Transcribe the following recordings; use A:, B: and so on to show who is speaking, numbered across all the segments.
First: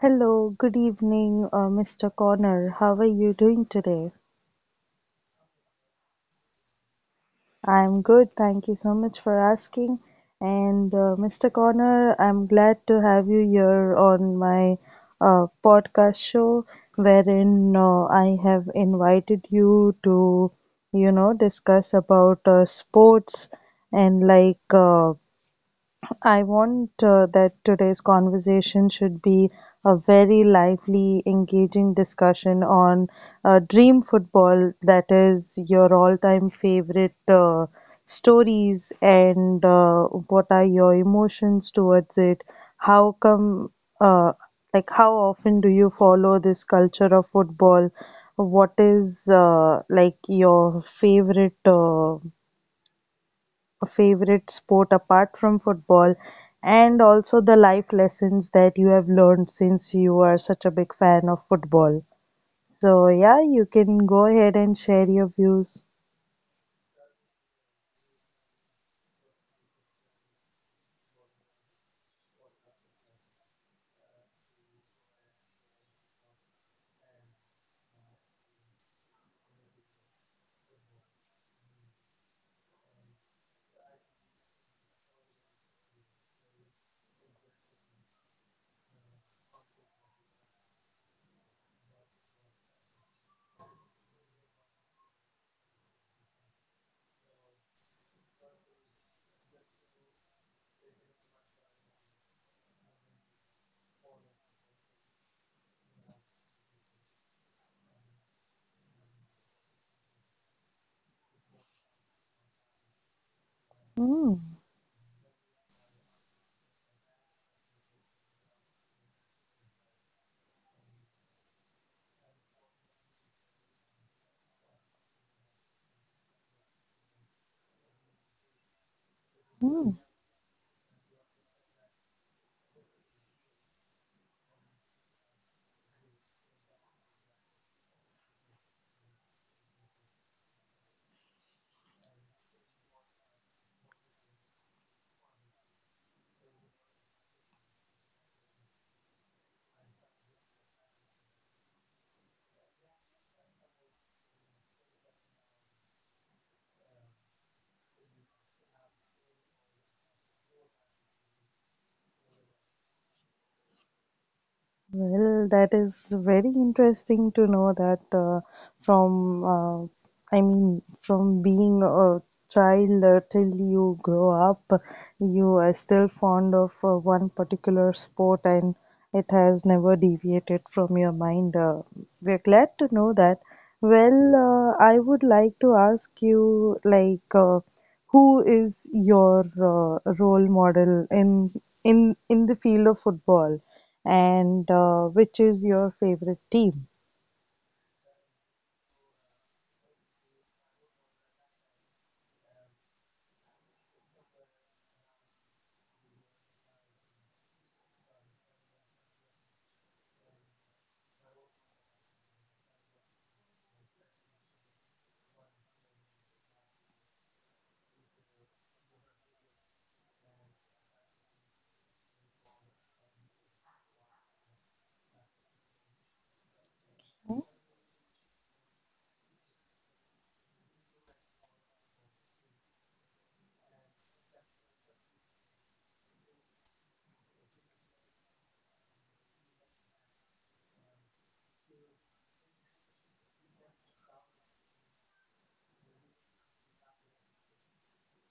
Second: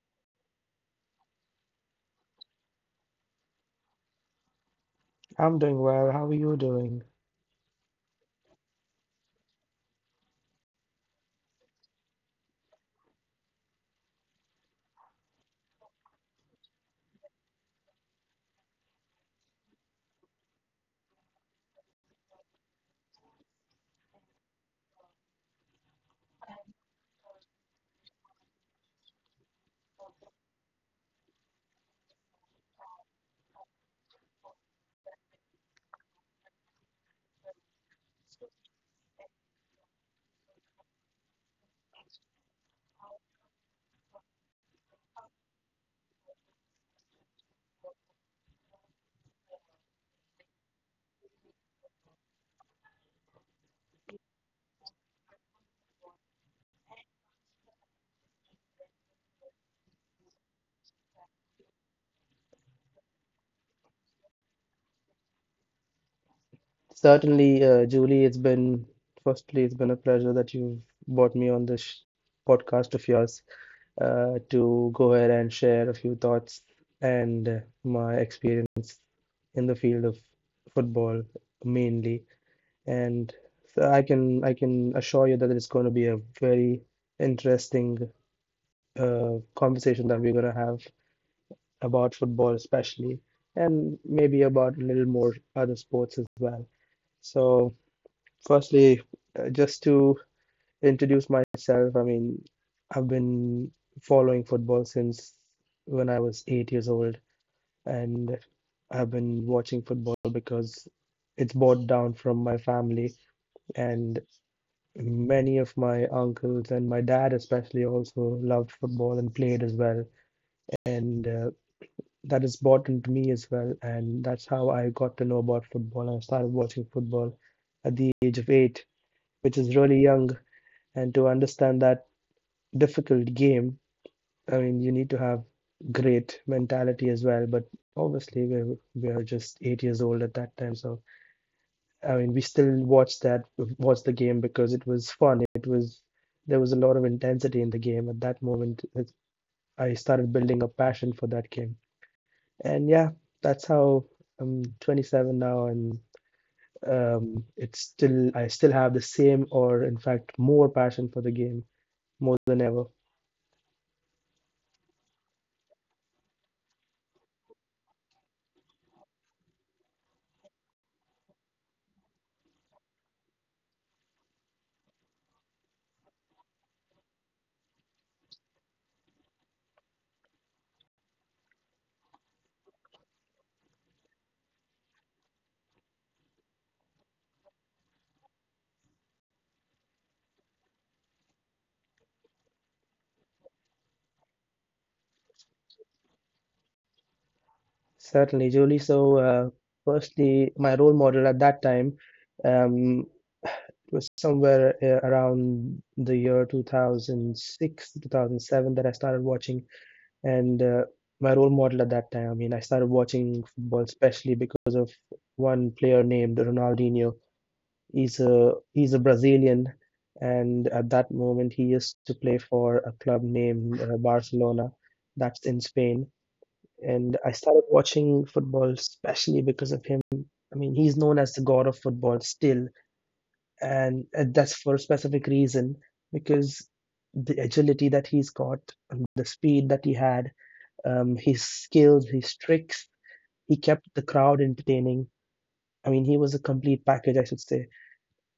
A: Hello, good evening, Mr. Connor. How are you doing today?
B: I'm doing well. How are you doing?
A: I'm good, thank you so much for asking. And Mr. Connor, I'm glad to have you here on my podcast show, wherein I have invited you to, discuss about sports and uh, I want that today's conversation should be a very lively, engaging discussion on dream football, that is your all time favorite stories, and what are your emotions towards it? How come, uh, like, how often do you follow this culture of football? What is like your favorite? Favorite sport apart from football and also the life lessons that you have learned since you are such a big fan of football. So, yeah, you can go ahead and share your views.
B: Certainly, Julie, firstly, it's been a pleasure that you've brought me on this podcast of yours to go ahead and share a few thoughts and my experience in the field of football mainly. And so I can assure you that it's going to be a very interesting conversation that we're going to have about football especially, and maybe about a little more other sports as well. So, firstly, just to introduce myself, I mean, I've been following football since when I was 8 years old, and I've been watching football because it's brought down from my family, and
A: Hmm.
B: many of my uncles and my dad especially also loved football and played as well. And that is bought into me as well. And that's how I got to know about football. I started watching football at the age of 8, which is
A: Hmm.
B: really young. And to understand that difficult game, I mean, you need to have great mentality as well. But obviously, we were just 8 years old at that time. So, I mean, we still watched that, watched the game because it was fun. There was a lot of intensity in the game at that moment. I started building a passion for that game. And yeah, that's how I'm 27 now, and it's still I still have the same, or in fact, more passion for the game more than ever.
A: Well, that is very interesting to know that from, uh, I mean, from being a child till you grow up, you are still fond of one particular sport and it has never deviated from your mind. We're glad to know that. Well, I would like to ask you, like, who is your role model in the field of football, and which is your favorite team?
B: Certainly, Julie. So, firstly, my role model at that time um, was somewhere around the year 2006, 2007 that I started watching, and my role model at that time. I mean, I started watching football especially because of one player named Ronaldinho. He's a Brazilian, and at that moment he used to play for a club named Barcelona, that's in Spain. And I started watching football especially because of him. I mean, he's known as the god of football still, and that's for a specific reason because the agility that he's got, and the speed that he had, his skills, his tricks, he kept the crowd entertaining. I mean, he was a complete package, I should say,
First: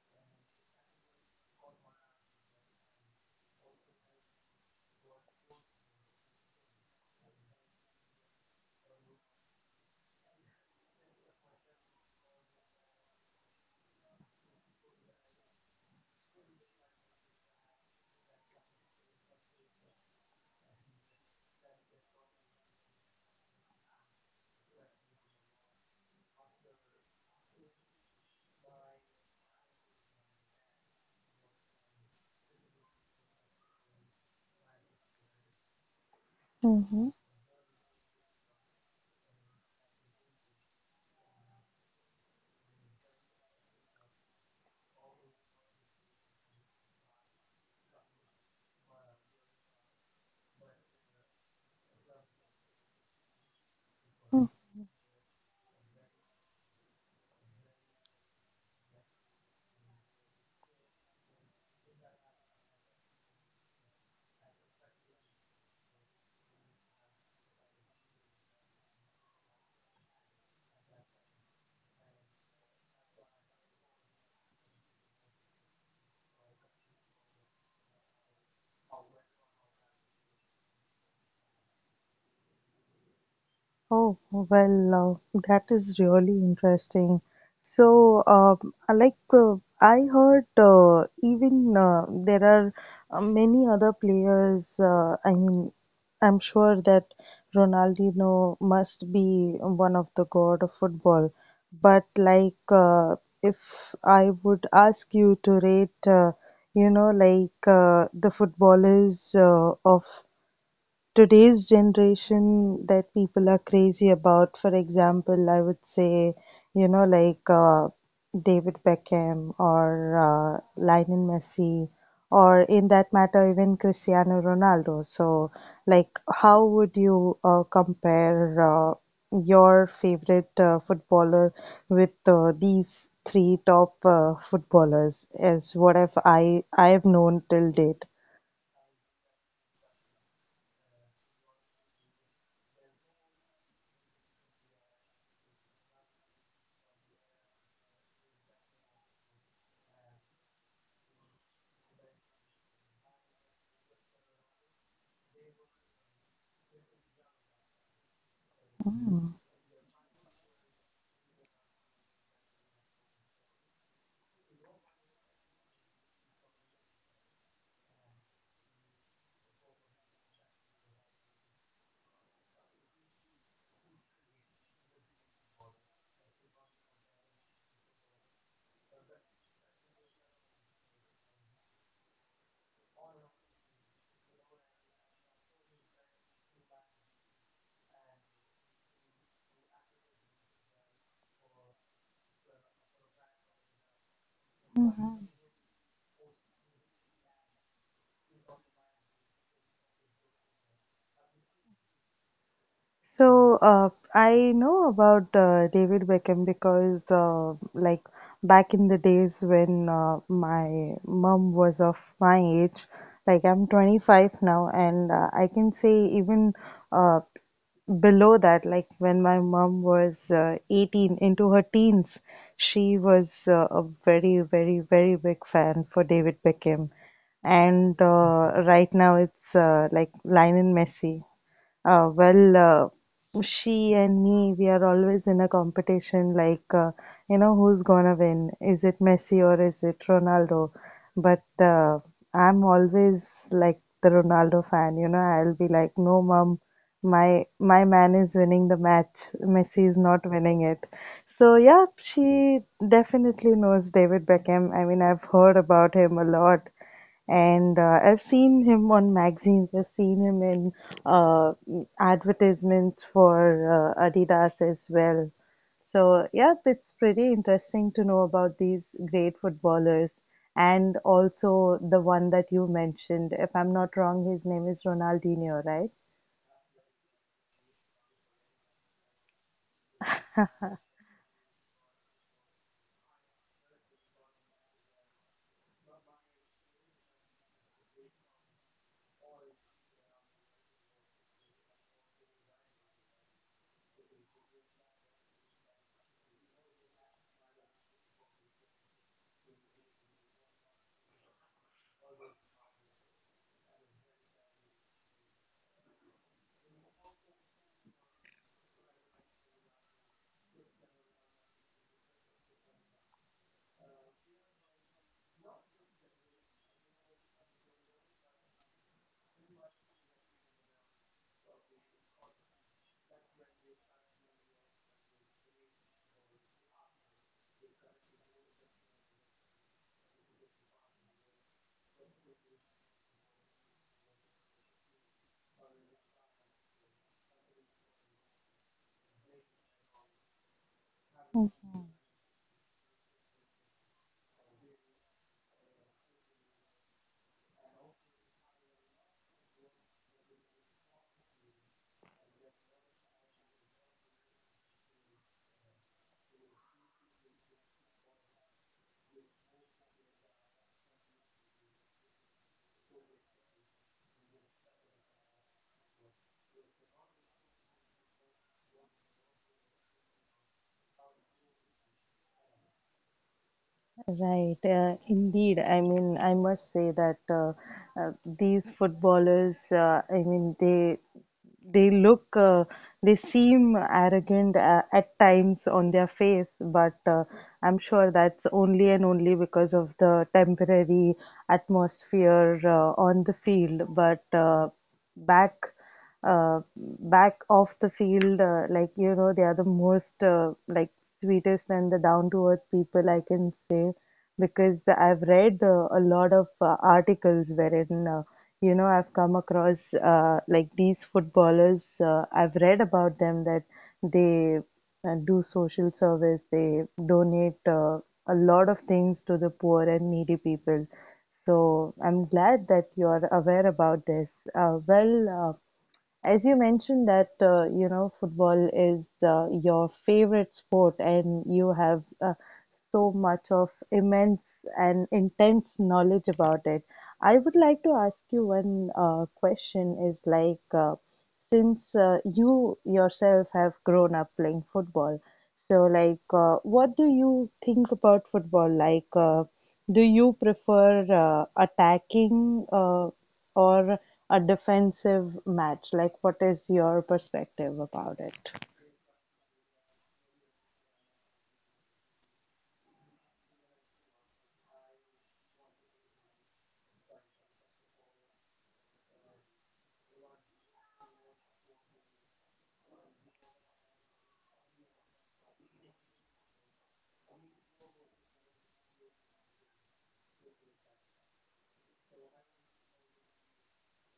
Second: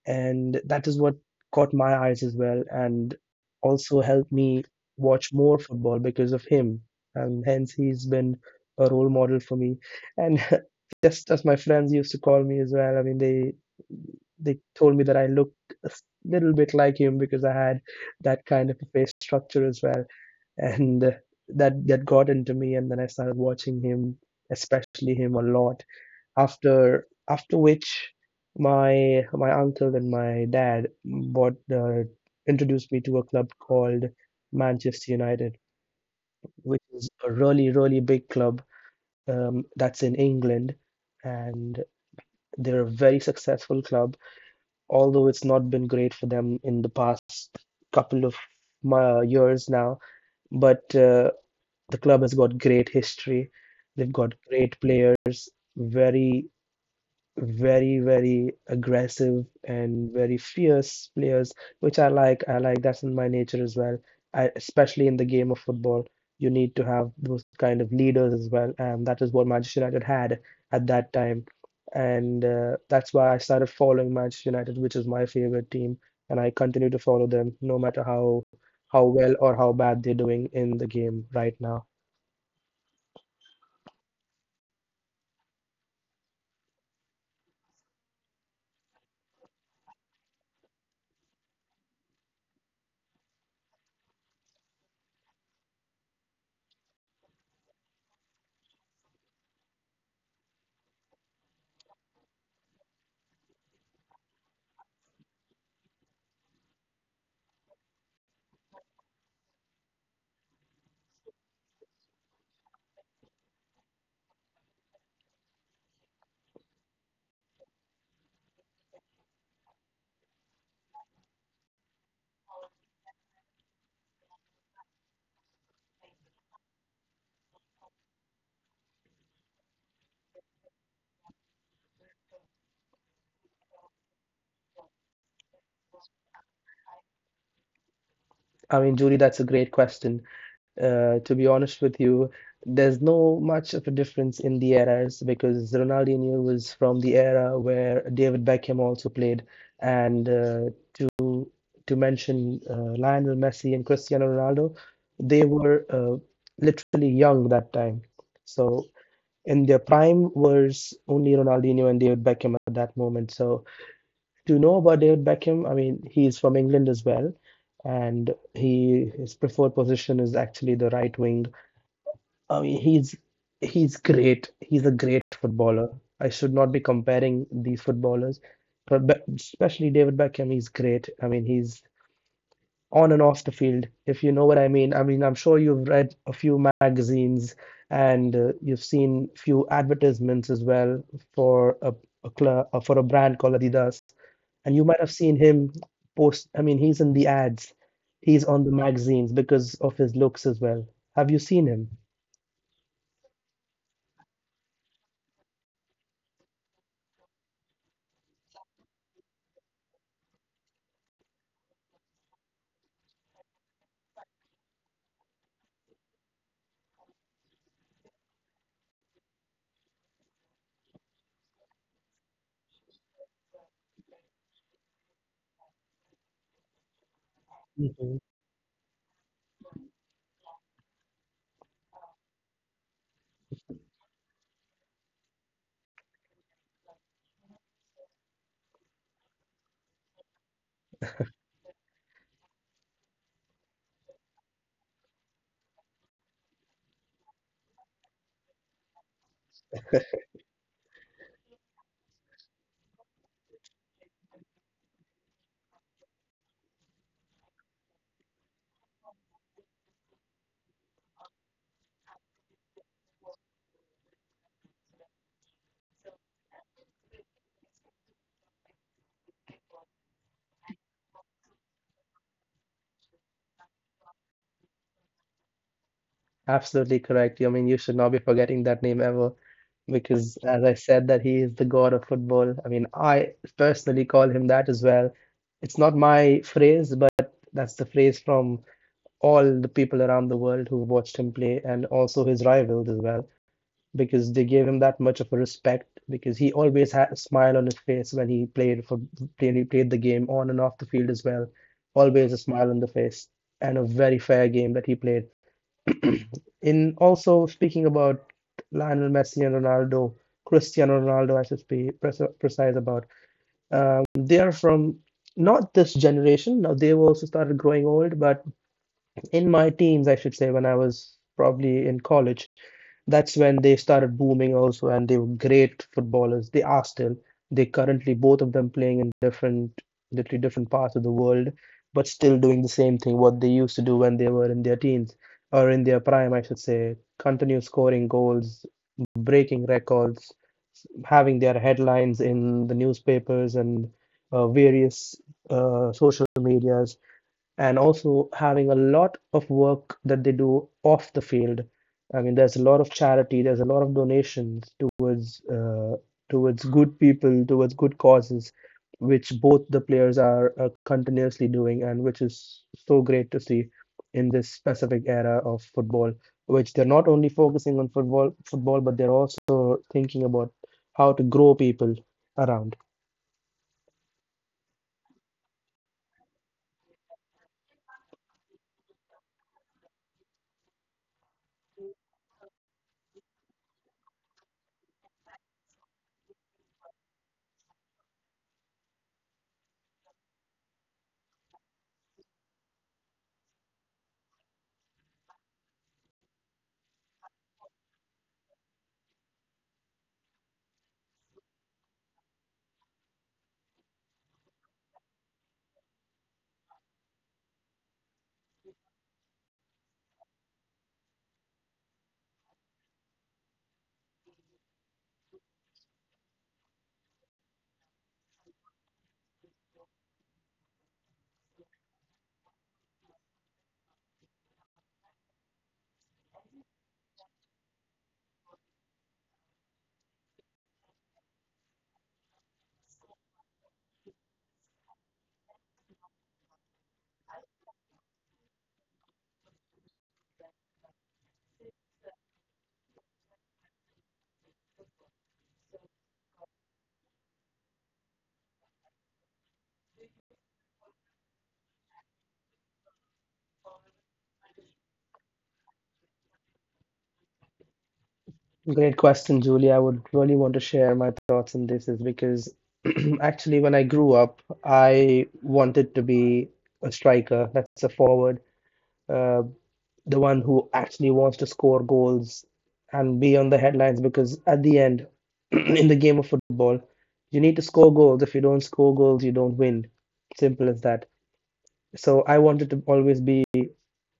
B: and that is what caught my eyes as well and also helped me watch more football because of him, and hence he's been a role model for me. And just as my friends used to call me as well, I mean, they told me that I looked little bit like him because I had that kind of a face structure as well. And that got into me and then I started watching him, especially him a lot, after which my uncle and my dad bought introduced me to a club called Manchester United, which
A: Mm-hmm.
B: is a really really big club, that's in England, and they're a very successful club. Although it's not been great for them in the past couple of my years now, but the club has got great history. They've got great players, very very, very aggressive and very fierce players, which I like. I like, that's in my nature as well. Especially in the game of football, you need to have those kind of leaders as well, and that is what Manchester United had at that time. And that's why I started following Manchester United, which is my favorite team, and I continue to follow them no matter how well or how bad they're doing in the game right now.
A: Oh, well, that is really interesting. So, like I heard, even there are many other players. I mean, I'm sure that Ronaldinho must be one of the god of football. But like, if I would ask you to rate, the footballers of today's generation that people are crazy about. For example, I would say, you know, like uh, David Beckham or Lionel Messi, or in that matter, even Cristiano Ronaldo. So, like, how would you compare your favorite footballer with these three top footballers, as what have I have known till date?
B: I mean, Julie, that's a great question. To be honest with you, there's no much of a difference in the eras because Ronaldinho was from the era where David Beckham also played, and to to mention Lionel Messi and Cristiano Ronaldo, they were literally young that time. So in their prime was only Ronaldinho and David Beckham at that moment. So to know about David Beckham, I mean, he's from England as well, and he his preferred position is actually the right wing. I mean, he's great. He's a great footballer. I should not be comparing these footballers, but especially David Beckham. He's great. I mean, he's on and off the field, if you know what I mean. I mean, I'm sure you've read a few magazines and you've seen few advertisements as well for for a brand called Adidas, and you might have seen him post. I mean, he's in the ads. He's on the magazines because of his looks as well. Have you seen him?
A: So, I know about David Beckham because, like, back in the days when my mom was of my age, like, I'm 25 now, and I can say even uh, below that, like, when my mom was 18, into her teens, she was a very, very, very big fan for David Beckham. And right now it's like Lionel Messi. She and me, we are always in a competition like, you know, who's gonna win? Is it Messi or is it Ronaldo? But I'm always like the Ronaldo fan, you know, I'll be like, no, mom, my man is winning the match. Messi is not winning it. So yeah, she definitely knows David Beckham. I mean, I've heard about him a lot. And I've seen him on magazines. I've seen him in uh, advertisements for Adidas as well. So, yeah, it's pretty interesting to know about these great footballers and also the one that you mentioned. If I'm not wrong, his name is Ronaldinho, right?
B: Absolutely correct. I mean, you should not be forgetting that name ever, because as I said, that he is the god of football. I mean, I personally call him that as well. It's not my phrase, but that's the phrase from all the people around the world who watched him play, and also his rivals as well, because they gave him that much of a respect. Because he always had a smile on his face when he played, he played the game on and off the field as well. Always a smile on the face, and a very fair game that he played. In also speaking about Lionel Messi and Ronaldo, Cristiano Ronaldo, I should be precise about. They are from not this generation. Now they've also started growing old, but in my teens, I should say, when I was probably in college, that's when they started booming also, and they were great footballers. They are still. They currently, both of them playing in different, literally different parts of the world, but still doing the same thing what they used to do when they were in their teens or in their prime, I should say. Continue scoring goals, breaking records, having their headlines in the newspapers and various social media, and also having a lot of work that they do off the field. I mean, there's a lot of charity, there's a lot of donations towards towards good people, towards good causes, which both the players are continuously doing, and which is so great to see in this specific era of football, which they're not only focusing on football football, but they're also thinking about how to grow people around.
A: Right, indeed. I mean, I must say that these footballers, I mean, they look, they seem arrogant at times on their face, but I'm sure that's only and only because of the temporary atmosphere on the field. But back back off the field like you know they are the most like sweetest and the down to earth people I can say because I've read a lot of articles wherein you know I've come across like these footballers, I've read about them that they do social service, they donate a lot of things to the poor and needy people. So I'm glad that you're aware about this. uh, well uh, as you mentioned that you know football is your favorite sport, and you have so much of immense and intense knowledge about it. I would like to ask you one question: is like since you yourself have grown up playing football, so like, what do you think about football? Like, do you prefer attacking or a defensive match? Like, what is your perspective about it?
B: Great question, Julie. I would really want to share my thoughts on this is because actually when I grew up, I wanted to be a striker. That's a forward, uh, the one who actually wants to score goals and be on the headlines because at the end, in the game of football, you need to score goals. If you don't score goals, you don't win. Simple as that. So I wanted to always be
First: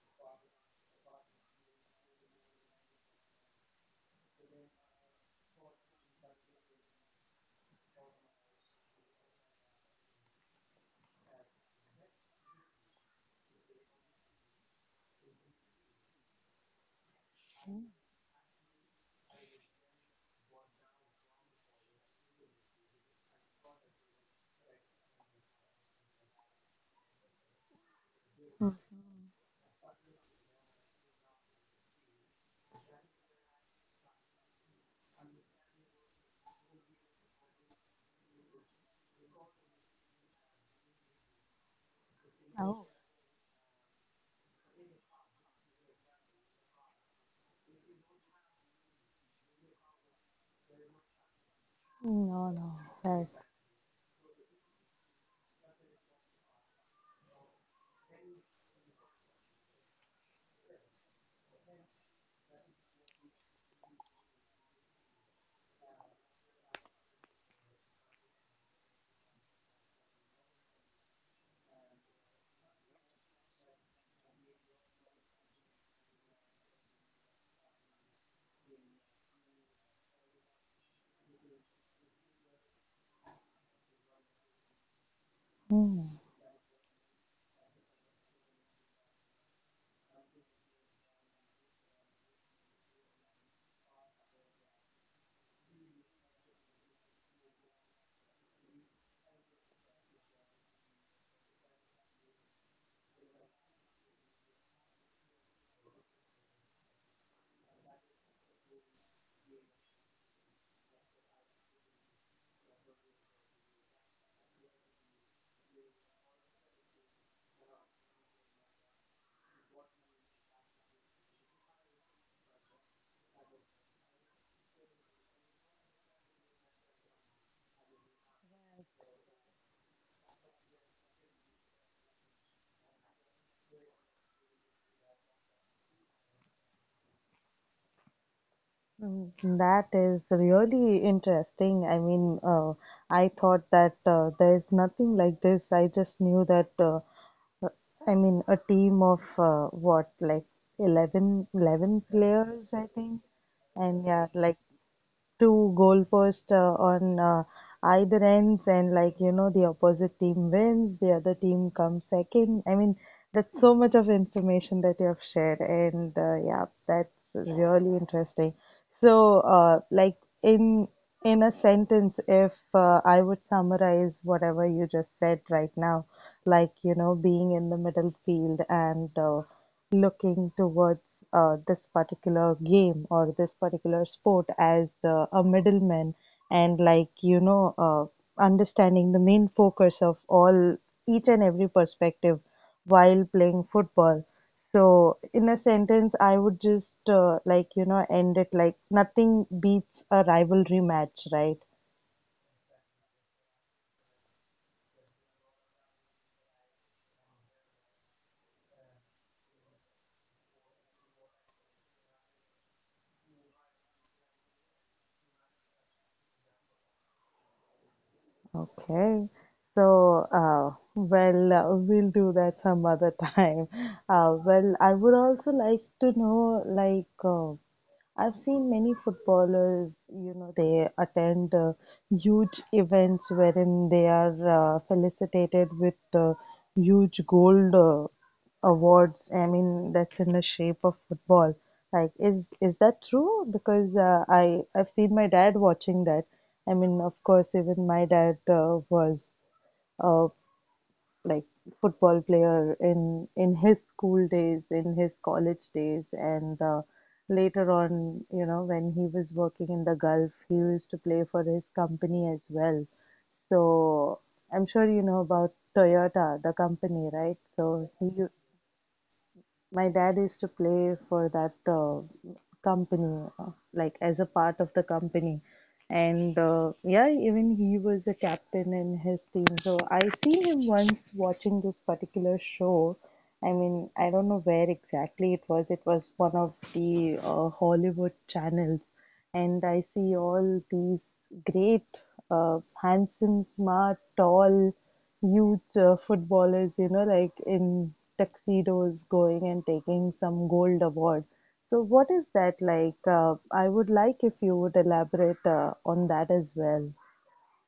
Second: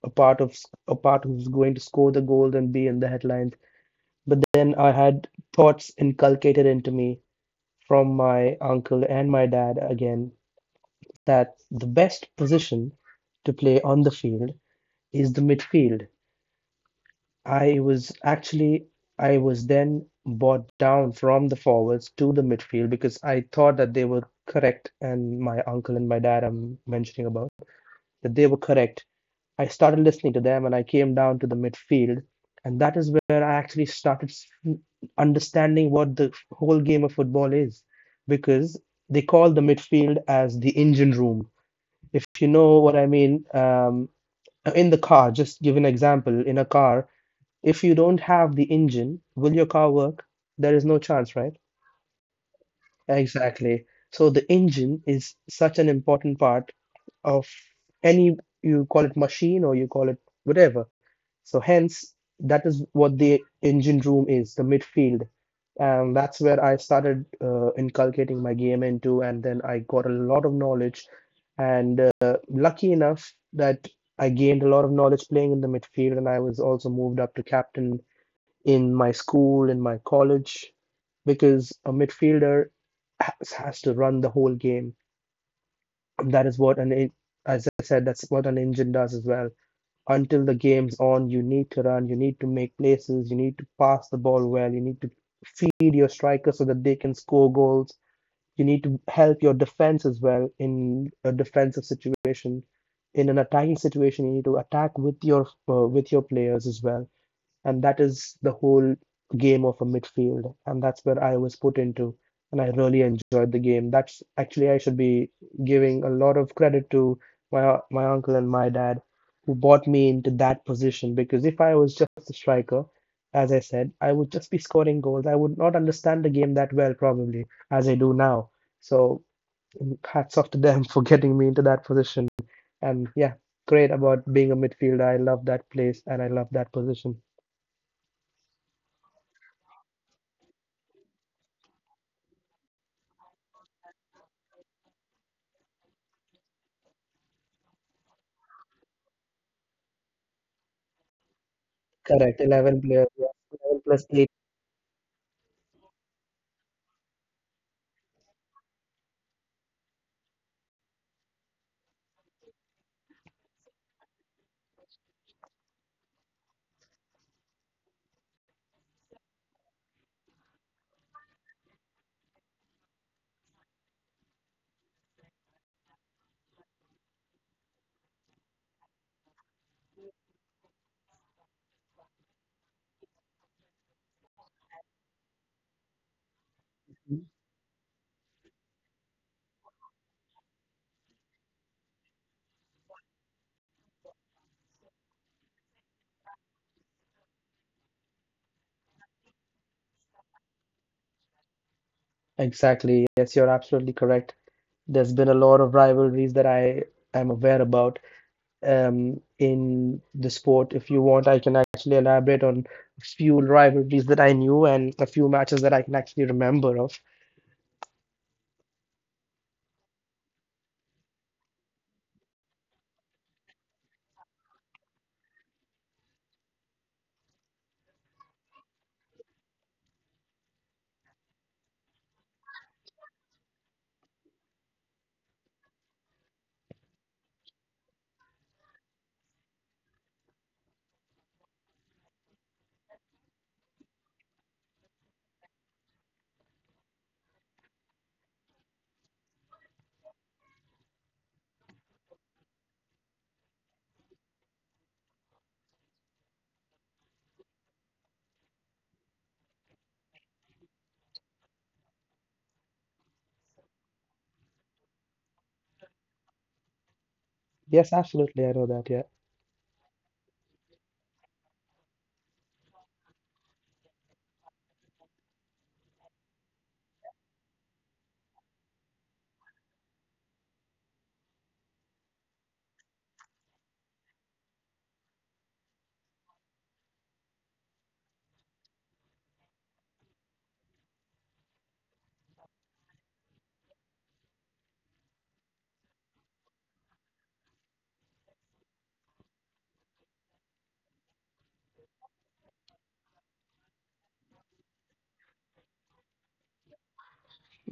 B: a part of a part who's going to score the goals and be in the headlines. But then I had thoughts inculcated into me from my uncle and my dad again that the best position to play on the field is the midfield. I was actually, I was then brought down from the forwards to the midfield because I thought that they were correct, and my uncle and my dad I'm mentioning about that they were
A: Mm.
B: correct. I started listening to them and I came down to the midfield. And that is where I actually started understanding what the whole game of football is because they call the midfield as the engine room. If you know
A: Oh,
B: what I mean, in the car, just give an example in a car, if you don't have the engine, will your car work? There is no chance, right?
A: no, no.
B: Exactly. So the engine is such an important part of any, you call it machine or you call it whatever, so hence, that is what the engine room is, the midfield. And that's where I started inculcating my game into, and then I got a lot of knowledge. And lucky enough that I gained a lot of knowledge playing in the midfield, and I was also moved up to captain in my school, in my college, because a midfielder has to run the whole game.
A: Right.
B: That is what an As I said, that's what an engine does as well. Until the game's on, you need to run, you need to make places, you need to pass the ball well, you need to feed your strikers so that they can score goals. You need to help your defense as well in a defensive situation. In an attacking situation, you need to attack with your players as well. And that is the whole game of a midfield. And that's where I was put into. And I really enjoyed the game. That's actually, I should be giving a lot of credit to my uncle and my dad who brought me into that position. Because if I was just a striker, as I said, I would just be scoring goals. I would not understand the game that well, probably, as I do now. So hats off to them for getting me into that position. And yeah, great about being a midfielder. I love that place and I love that position.
A: Mm. That is really interesting. I mean, I thought that there's nothing like this. I just knew that, uh, I mean, a team of what, like eleven
B: Correct,
A: players,
B: 11
A: I
B: players,
A: think.
B: yeah. 11 plus
A: And yeah,
B: 8.
A: like two goalposts on either ends, and like you know, the opposite team wins, the other team comes second. I mean, that's so much of information that you have shared, and yeah, that's Yeah, really interesting. So, like in in a sentence, if I would summarize whatever you just said right now, like you know, being in the middle field and looking towards this particular game or this particular sport as a middleman and like you know understanding the main focus of all each and every perspective while playing football. So in a sentence I would just like you know end it like nothing beats a rivalry match, right?
B: Exactly, yes, you're absolutely correct. There's been a lot of rivalries that I am aware about in the sport. If you want, I can actually elaborate on a few rivalries that I knew and a few matches that I can actually remember of.
A: Okay. So, we'll do that some other time. Well, I would also like to know, like, I've seen many footballers, you know, they attend huge events wherein they are felicitated with huge gold awards. I mean, that's in the shape of football. Like, is that true? Because I've seen my dad watching that. I mean, of course, even my dad was uh, like football player in his school days, in his college days, and later on, you know, when he was working in the Gulf, he used to play for his company as well. So I'm sure you know about Toyota, the company, right? So
B: Yes,
A: he
B: absolutely, I know that, yeah.
A: my dad used to play for that company, like as a part of the company. And yeah, even he was a captain in his team. So I seen him once watching this particular show. I mean, I don't know where exactly it was. It was one of the Hollywood channels, and I see all these great, handsome, smart, tall, huge footballers, you know, like in tuxedos going and taking some gold award. So, what is that like? I would like if you would elaborate on that as well.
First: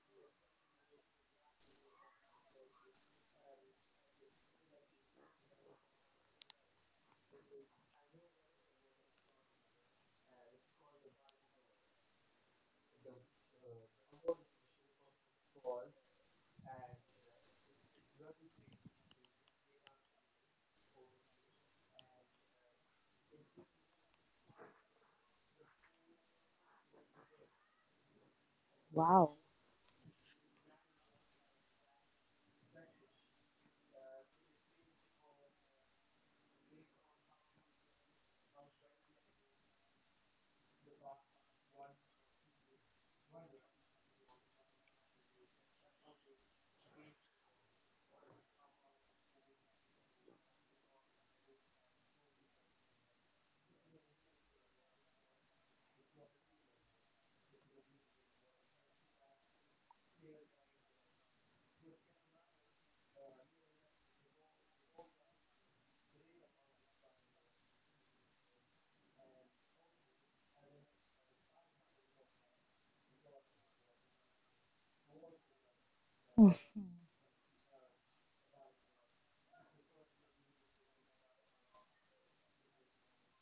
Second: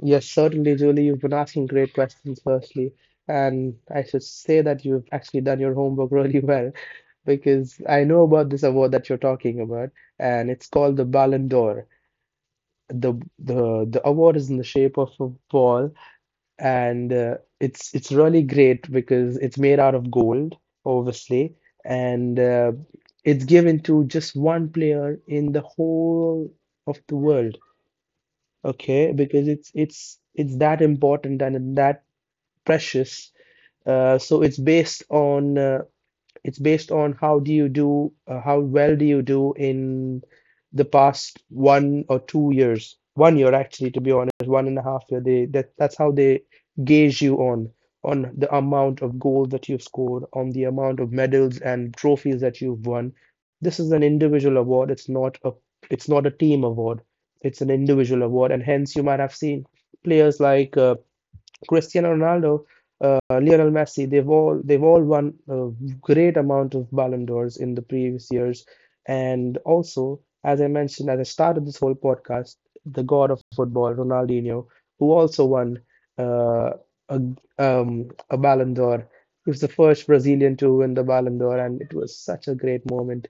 B: Yes, certainly, Julie, you've been asking great questions, firstly, and I should say that you've actually done your homework really well, because I know about this award that you're talking about, and it's called the Ballon d'Or. The award is in the shape of a ball, and it's really great because it's made out of gold, obviously, and it's given to just one player in the whole of the world. Okay,
A: Wow.
B: because it's that important and that precious. So it's based on It's based on how do you do, how well do you do in the past 1 or 2 years, 1 year actually, to be honest, one and a half year. They that that's how they gauge you on the amount of goals that you've scored, on the amount of medals and trophies that you've won. This is an individual award. It's not a team award. It's an individual award, and hence you might have seen players like Cristiano Ronaldo, Lionel Messi, they've all won a great amount of Ballon d'Ors in the previous years, and also as I mentioned at the start of this whole podcast, the god of football, Ronaldinho, who also won uh, a a Ballon d'Or. He was the first Brazilian to win the Ballon d'Or, and it was such a great moment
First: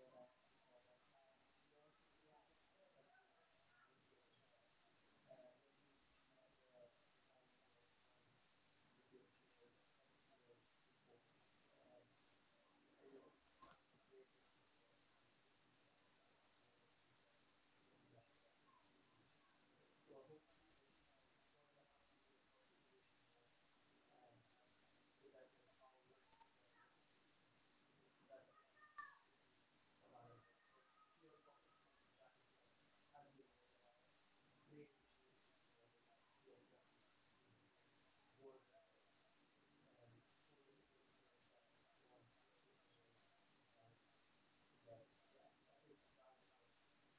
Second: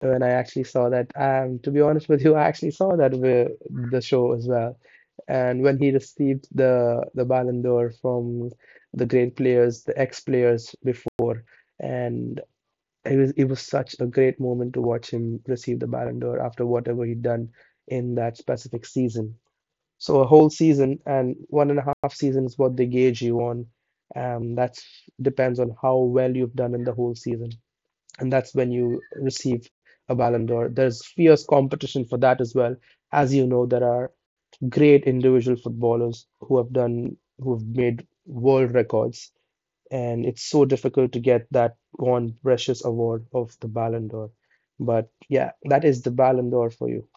B: when I actually saw that. To be honest with you, I actually saw that with the show as well. And when he received the Ballon d'Or from the great players, the ex-players before, and it was such a great moment to watch him receive the Ballon d'Or after whatever he'd done in that specific season. So a whole season and one and a half seasons what they gauge you on. That depends on how well you've done in the whole season, and that's when you receive a Ballon d'Or. There's fierce competition for that as well. As you know, there are great individual footballers who have done who've made world records and it's so difficult to get that one precious award of the Ballon d'Or. But yeah, that is the Ballon d'Or for you.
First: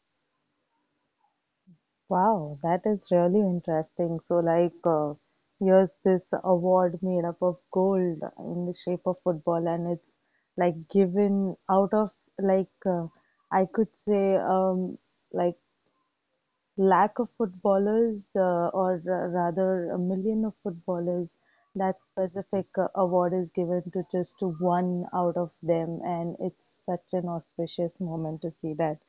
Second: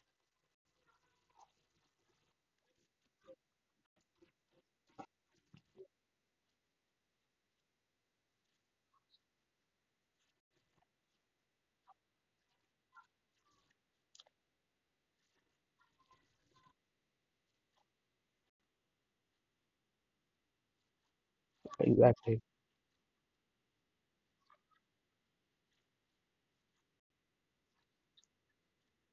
A: Wow, that is really interesting. So, like, here's this award made up of gold in the shape of football, and it's like given out of like uh, I could say like lack of footballers, or rather a million of footballers. That
B: Exactly.
A: specific award is given to just one out of them, and it's such an auspicious moment to see that.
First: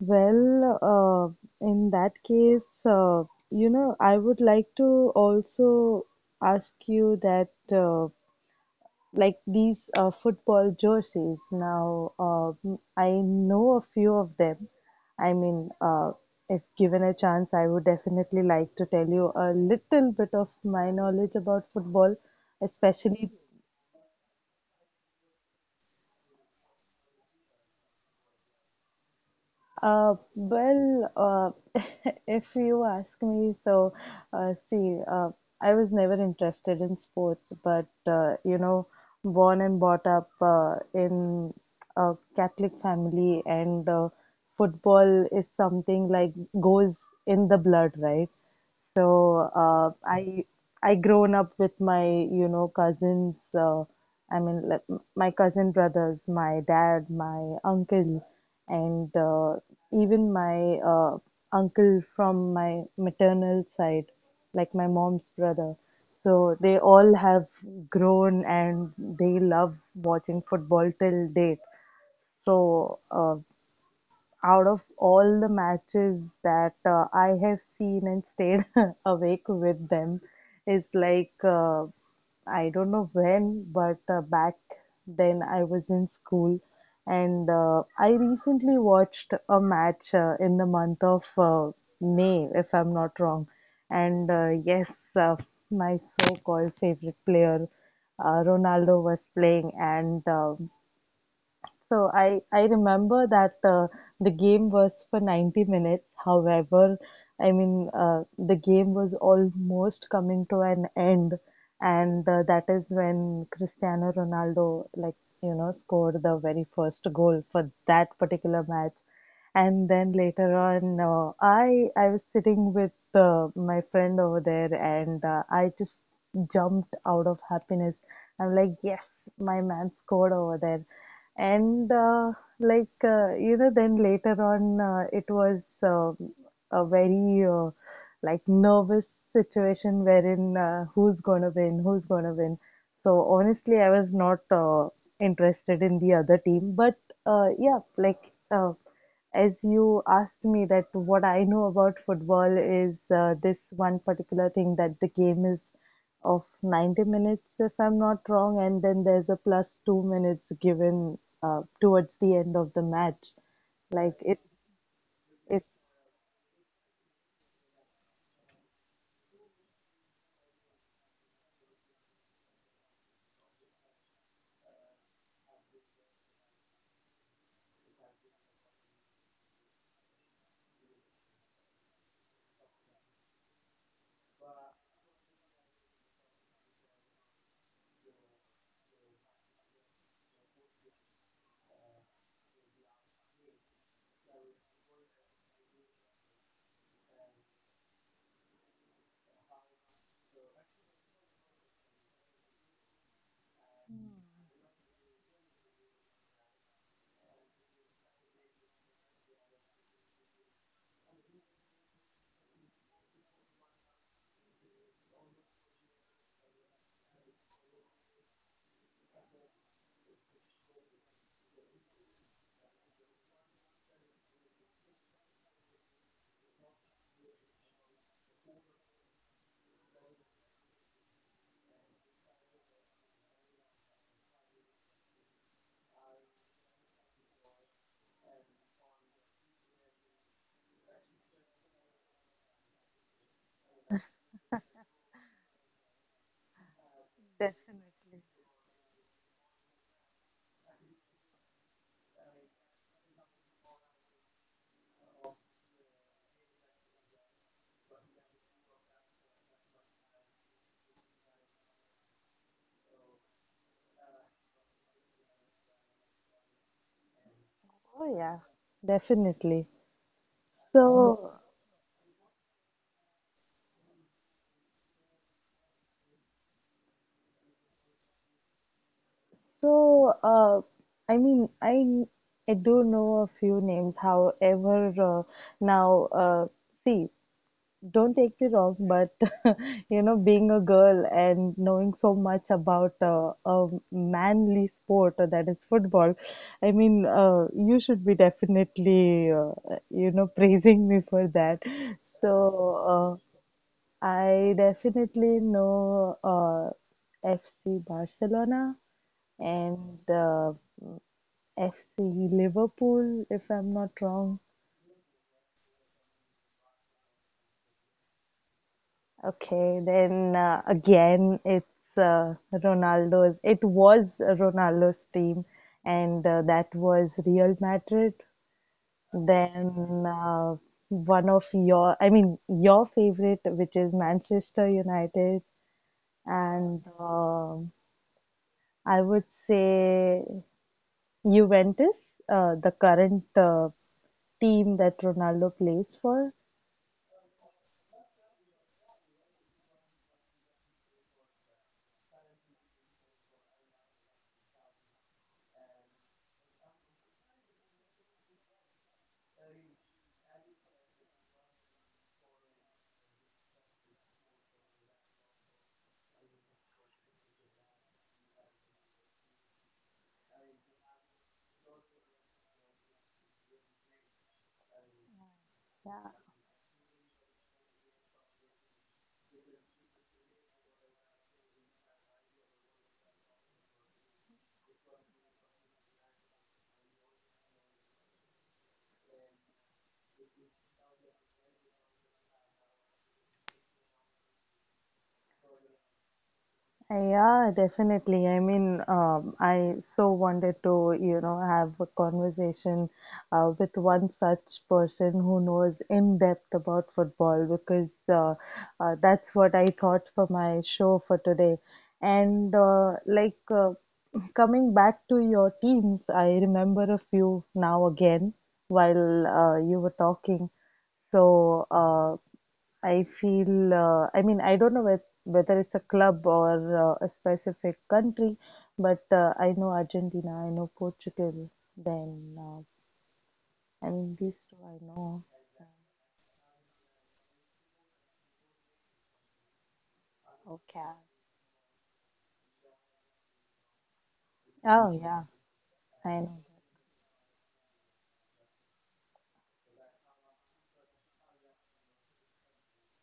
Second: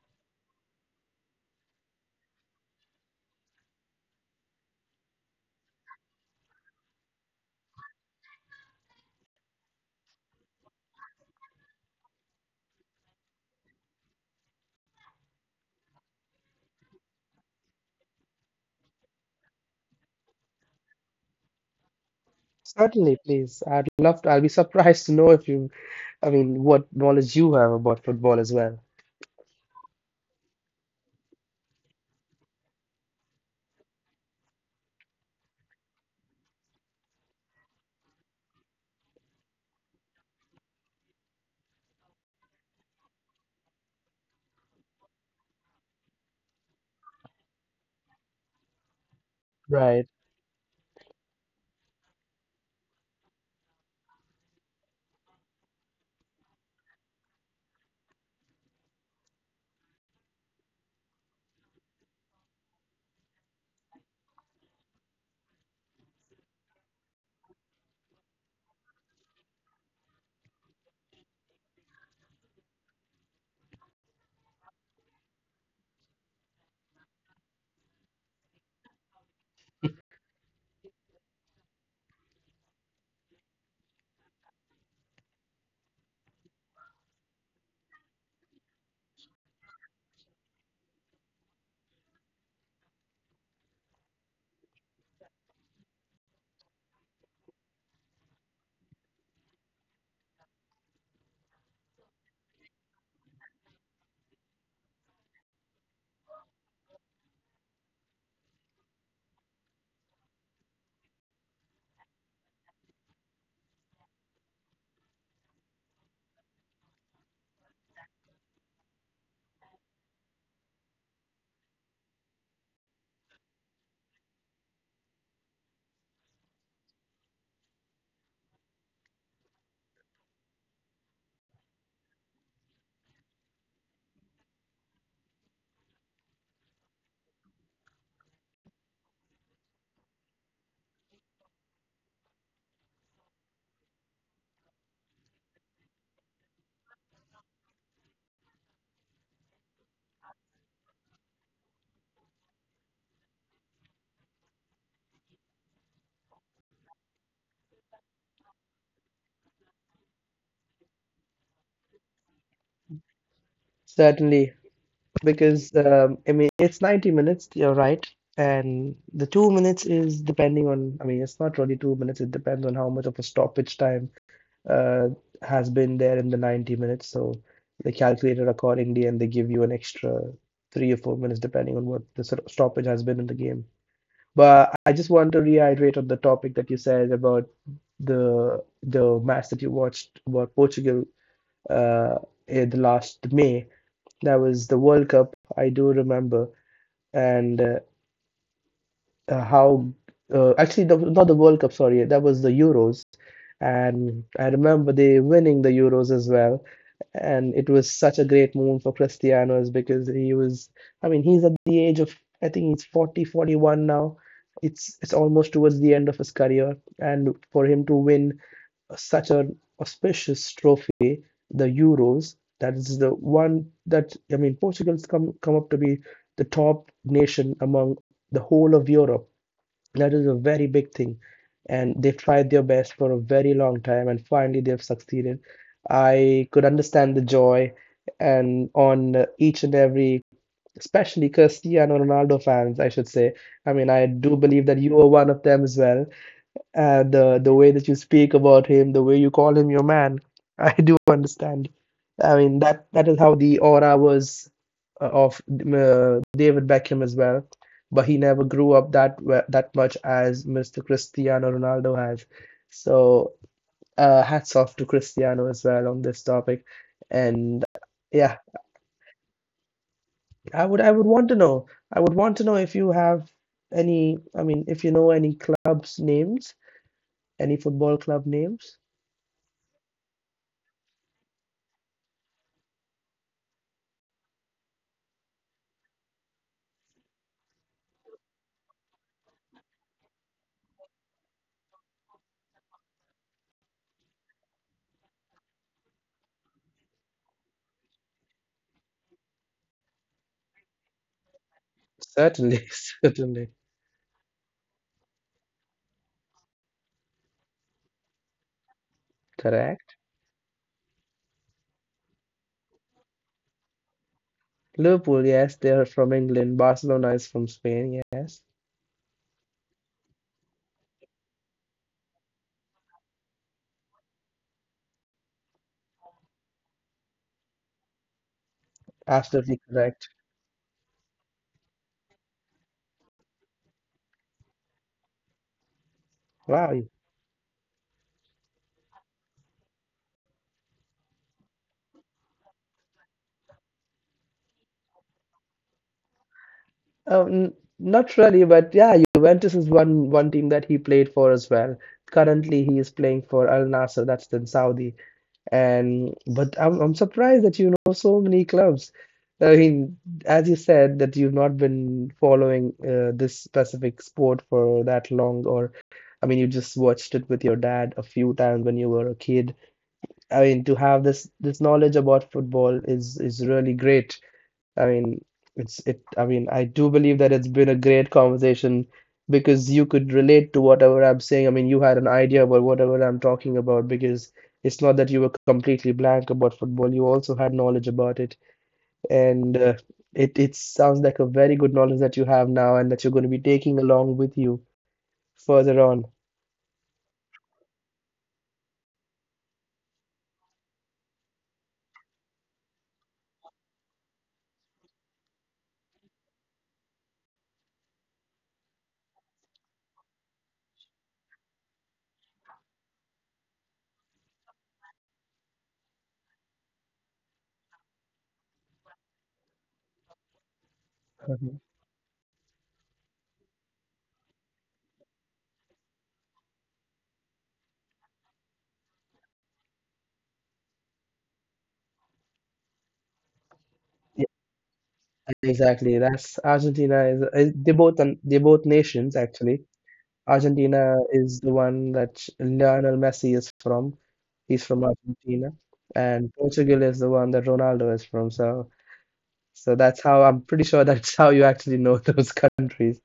A: Well, in that case, you know, I would like to also ask you that, like these football jerseys. Now, I know a few of them. I mean, if given a chance, I would definitely like to tell you a little bit of my knowledge about football,
B: Certainly,
A: especially
B: please. I'd love to. I'll be surprised to know if you, I mean, what knowledge you have about football as well.
A: Uh, well, uh, if you ask me, so uh, see, uh, I was never interested in sports, but you know, born and brought up in a Catholic family, and football is something like goes in the blood, right? So uh,
B: Right.
A: I I grown up with my you know cousins. I mean like my cousin brothers, my dad, my uncle, and even my uncle from my maternal side, like my mom's brother. So they all have grown and they love watching football till date. So out of all the matches that I have seen and stayed awake with them is like I don't know when, but back then I was in school, and I recently watched a match in the month of May, if I'm not wrong. And uh, my so-called favorite player, Ronaldo, was playing, and so I remember that the game was for 90 minutes. However, I mean, the game was almost coming to an end. And that is when Cristiano Ronaldo, like, you know, scored the very first goal for that particular match. And then later on, I was sitting with my friend over there, and I just jumped out of happiness. I'm like, yes, my man scored over there. And you know, then later on, it was a very like nervous situation wherein who's gonna win, who's gonna win. So honestly, I was not interested in the other team, but yeah, uh, as you asked me that what I know about football is this one particular thing that the game is of 90 minutes, if I'm not wrong, and then there's a plus 2 minutes given towards the end of the match. Like it,
B: Certainly,
A: it
B: because I mean, it's 90 minutes, you're right. And the 2 minutes is depending on, I mean, it's not really 2 minutes, it depends on how much of a stoppage time uh, has been there in the 90 minutes. So they calculate it accordingly and they give you an extra 3 or 4 minutes depending on what the sort of stoppage has been in the game. But I just want to reiterate on the topic that you said about the match that you watched about Portugal uh, in the last May. That was the World Cup. I do remember, and how actually the, not the World Cup, sorry, that was the Euros, and I remember they winning the Euros as well, and it was such a great moment for Cristiano is because he was, I mean, he's at the age of I think he's 40, 41 now. It's almost towards the end of his career, and for him to win such an auspicious trophy, the Euros, that is the one that I mean, Portugal's come up to be the top nation among the whole of Europe, that is a very big thing. And they've tried their best for a very long time and finally they've succeeded. I could understand the joy and on each and every, especially Cristiano Ronaldo fans, I should say. I mean, I do believe that you are one of them as well, and the way that
A: definitely.
B: you speak about him, the way you call him your man, I do understand. I mean that is how the aura was of David Beckham as well, but he never grew up that much as Mr. Cristiano Ronaldo has. So hats off to Cristiano as well on this topic, and
A: Oh
B: yeah,
A: yeah, definitely.
B: I would want to
A: So,
B: know. I would want to know if you have any. I mean, if you know any clubs names, any football club names.
A: so uh, I mean, I do know a few names. However, now see, don't take me wrong, but you know, being a girl and knowing so much about a manly sport that is football, I mean, you should be definitely, you know, praising me for that.
B: Certainly,
A: So,
B: certainly.
A: uh, I definitely know FC Barcelona
B: Correct.
A: and FC Liverpool, if I'm not wrong.
B: Liverpool, yes, they are from England. Barcelona is from Spain, yes.
A: Okay, then again, it's Ronaldo's. It was Ronaldo's team, and that was Real Madrid.
B: Absolutely correct.
A: Then One of your, I mean, your favorite, which is Manchester United,
B: Wow.
A: and I would say Juventus, the current team that Ronaldo plays for.
B: Oh, n not really, but yeah, Juventus is one team that he played for as well. Currently, he is playing for Al Nassr, that's in Saudi. And but I'm surprised that you know so many clubs. I mean, as you said that you've not been following this specific sport for that long, or I mean, you just watched it with your dad a few times when you were a kid. I mean, to have this knowledge about football is really great. I mean,
A: Yeah.
B: I do believe that it's been a great conversation because you could relate to whatever I'm saying. I mean, you had an idea about whatever I'm talking about because it's not that you were completely blank about football. You also had knowledge about it, and it sounds like a very good knowledge that you have now and that you're going to be taking along with you further on.
A: Yeah, definitely. I mean, I so wanted to, you know, have a conversation with one such person who knows in depth about football because that's what I thought for my show for today. And coming back to your teams, I remember a few now again while you were talking.
B: Mhm.
A: So, I feel, I mean, I don't know whether it's a club or a specific country, but I know Argentina, I know Portugal, then, uh, I mean,
B: Yeah,
A: these two I know.
B: exactly. That's Argentina is, they both nations actually.
A: Okay.
B: Argentina is the one that Lionel Messi is from. He's from
A: Oh, yeah,
B: Argentina,
A: I
B: and
A: know.
B: Portugal is the one that Ronaldo is from. So, that's how I'm pretty sure that's how you actually know those countries.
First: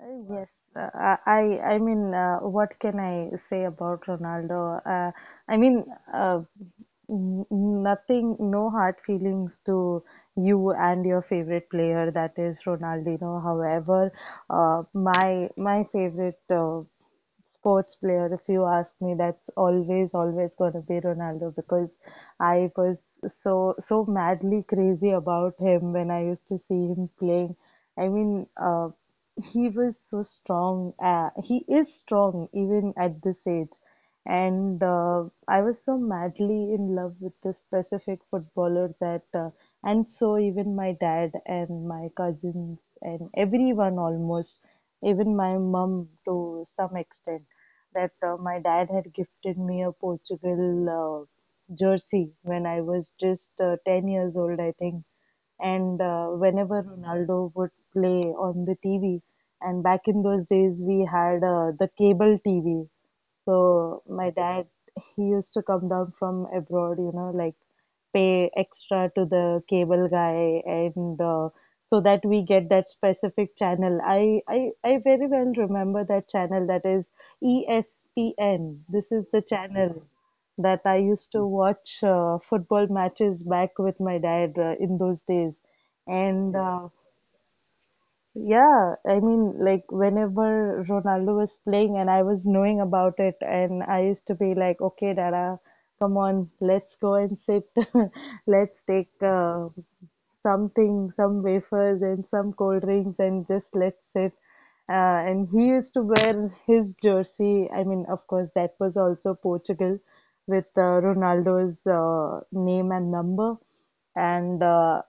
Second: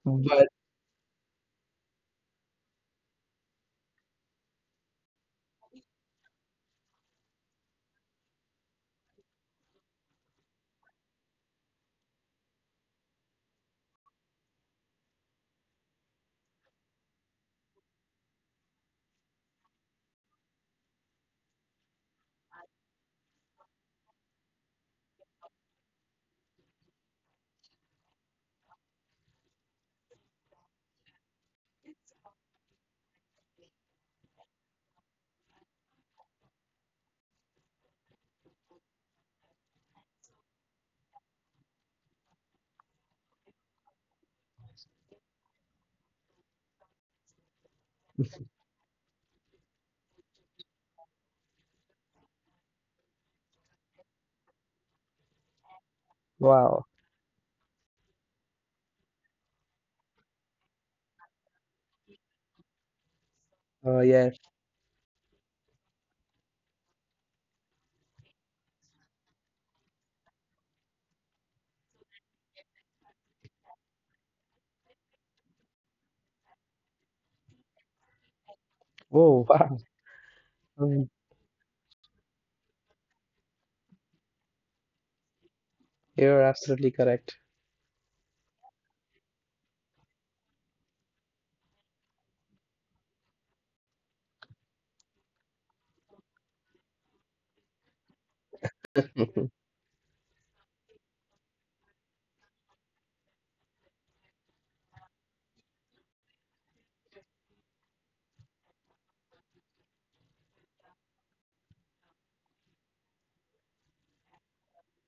A: Uh,
B: But
A: Yes, I mean, what can I say about Ronaldo? I mean, uh, Nothing, no hard feelings to you and your favorite player, that is Ronaldinho. However, my favorite sports player, if you ask me, that's always going to be Ronaldo because I was so madly crazy about him when I used to see him playing. I mean, he was so strong. He is strong even at this age. And I was so madly in love with this specific footballer that, and so even my dad and my cousins and everyone almost, even my mum to some extent, that my dad had gifted me a Portugal jersey when I was just 10 years old, I think, and whenever
B: wow,
A: Ronaldo would play on the TV, and back in those days we had the cable TV.
B: oh
A: So my
B: yes,
A: dad, he used to come down from abroad, you know, like pay extra to the cable guy and so that we get that specific channel. I very well remember that channel, that is ESPN. This is the
B: oh wow,
A: channel that I
B: mm,
A: used to watch football matches back with my dad in those days.
B: you're
A: And
B: absolutely correct.
A: yeah, I mean, like whenever Ronaldo was playing and I was knowing about it, and I used to be like, okay, Dada, come on, let's go and sit. Let's take something, some wafers and some cold drinks, and just let's sit. And he used to wear his jersey. I mean, of course, that was also Portugal with Ronaldo's name and number. And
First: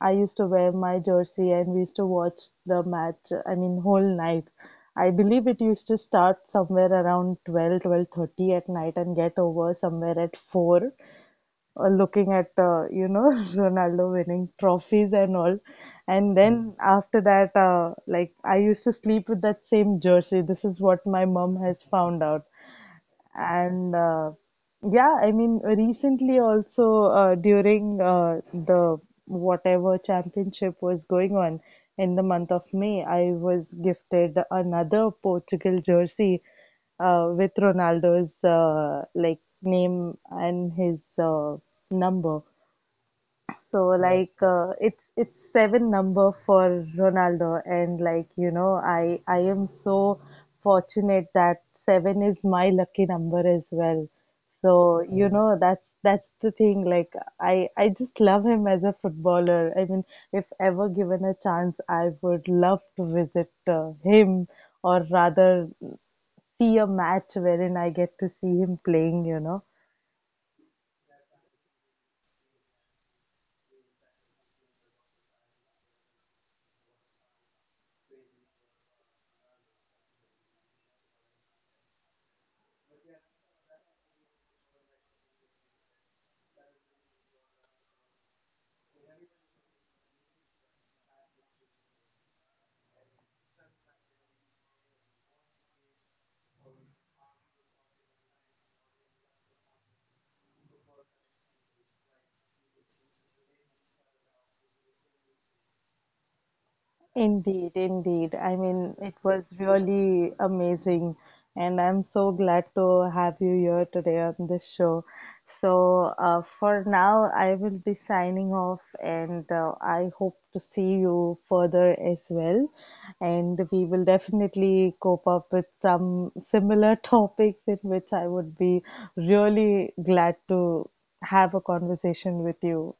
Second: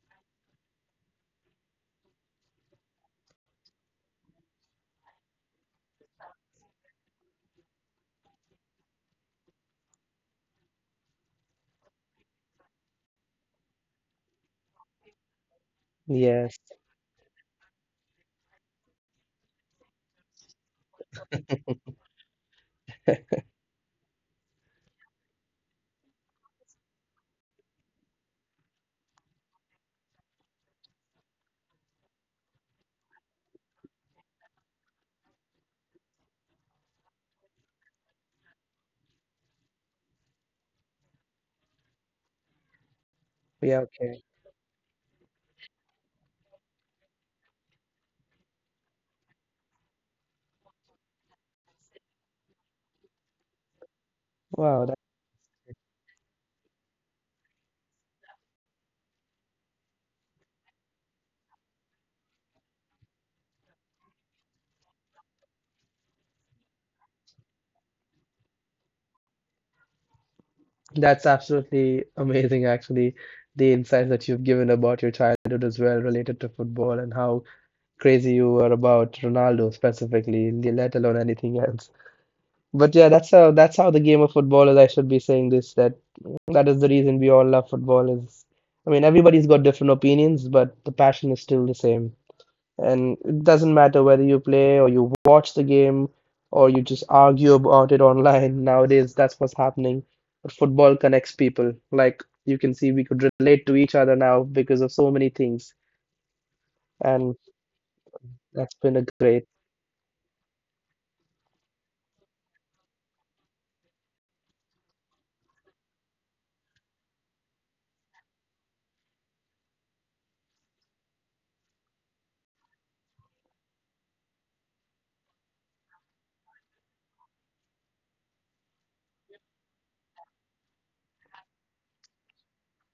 A: I used to wear my jersey and we used to watch the match, I mean, whole night. I believe it used to start somewhere around 12, 12:30 at night and get over somewhere at 4, looking at, you know, Ronaldo winning trophies and all. And
B: Yes,
A: then after that, like, I used to sleep with that same jersey. This is what my mom has found out. And yeah, I mean, recently also during the whatever championship was going on in the month of May, I was gifted another Portugal jersey with Ronaldo's like name and his number.
B: yeah,
A: So
B: okay,
A: it's 7 number for Ronaldo and like you know I am so fortunate that 7 is my lucky number as well.
B: wow, that,
A: So you know that's the thing, like I just love him as a footballer. I mean, if ever given a chance I would love to visit him, or rather see a match wherein I get to see him playing, you know.
B: that's absolutely amazing. Actually, the insights that you've given about your childhood as well, related to football and how crazy you were about Ronaldo specifically, let alone anything else. But yeah, that's how the game of football is. I should be saying this that that is the reason we all love football. Is I mean everybody's got different opinions, but the passion is still the same. And it doesn't matter whether you play or you watch the game or you just argue about it online. Nowadays, that's what's happening. But football connects people. Like you can see, we could relate to each other now because of so many things, and
A: Indeed, indeed. I
B: that's
A: mean,
B: been a
A: it
B: great.
A: was really amazing, and I'm so glad to have you here today on this show. So, for now, I will be signing off, and I hope to see you further as well. And we will definitely cope up with some similar topics in which I would be really glad to have a conversation with you.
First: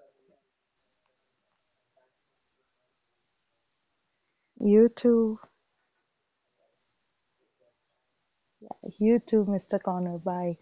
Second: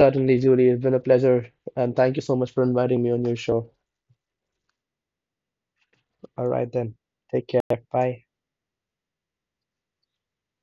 B: Certainly, Julie. It's been a pleasure. And thank you so much for inviting me on your show.
A: You too.
B: All right, then. Take care. Bye.
A: You too, Mr. Connor. Bye.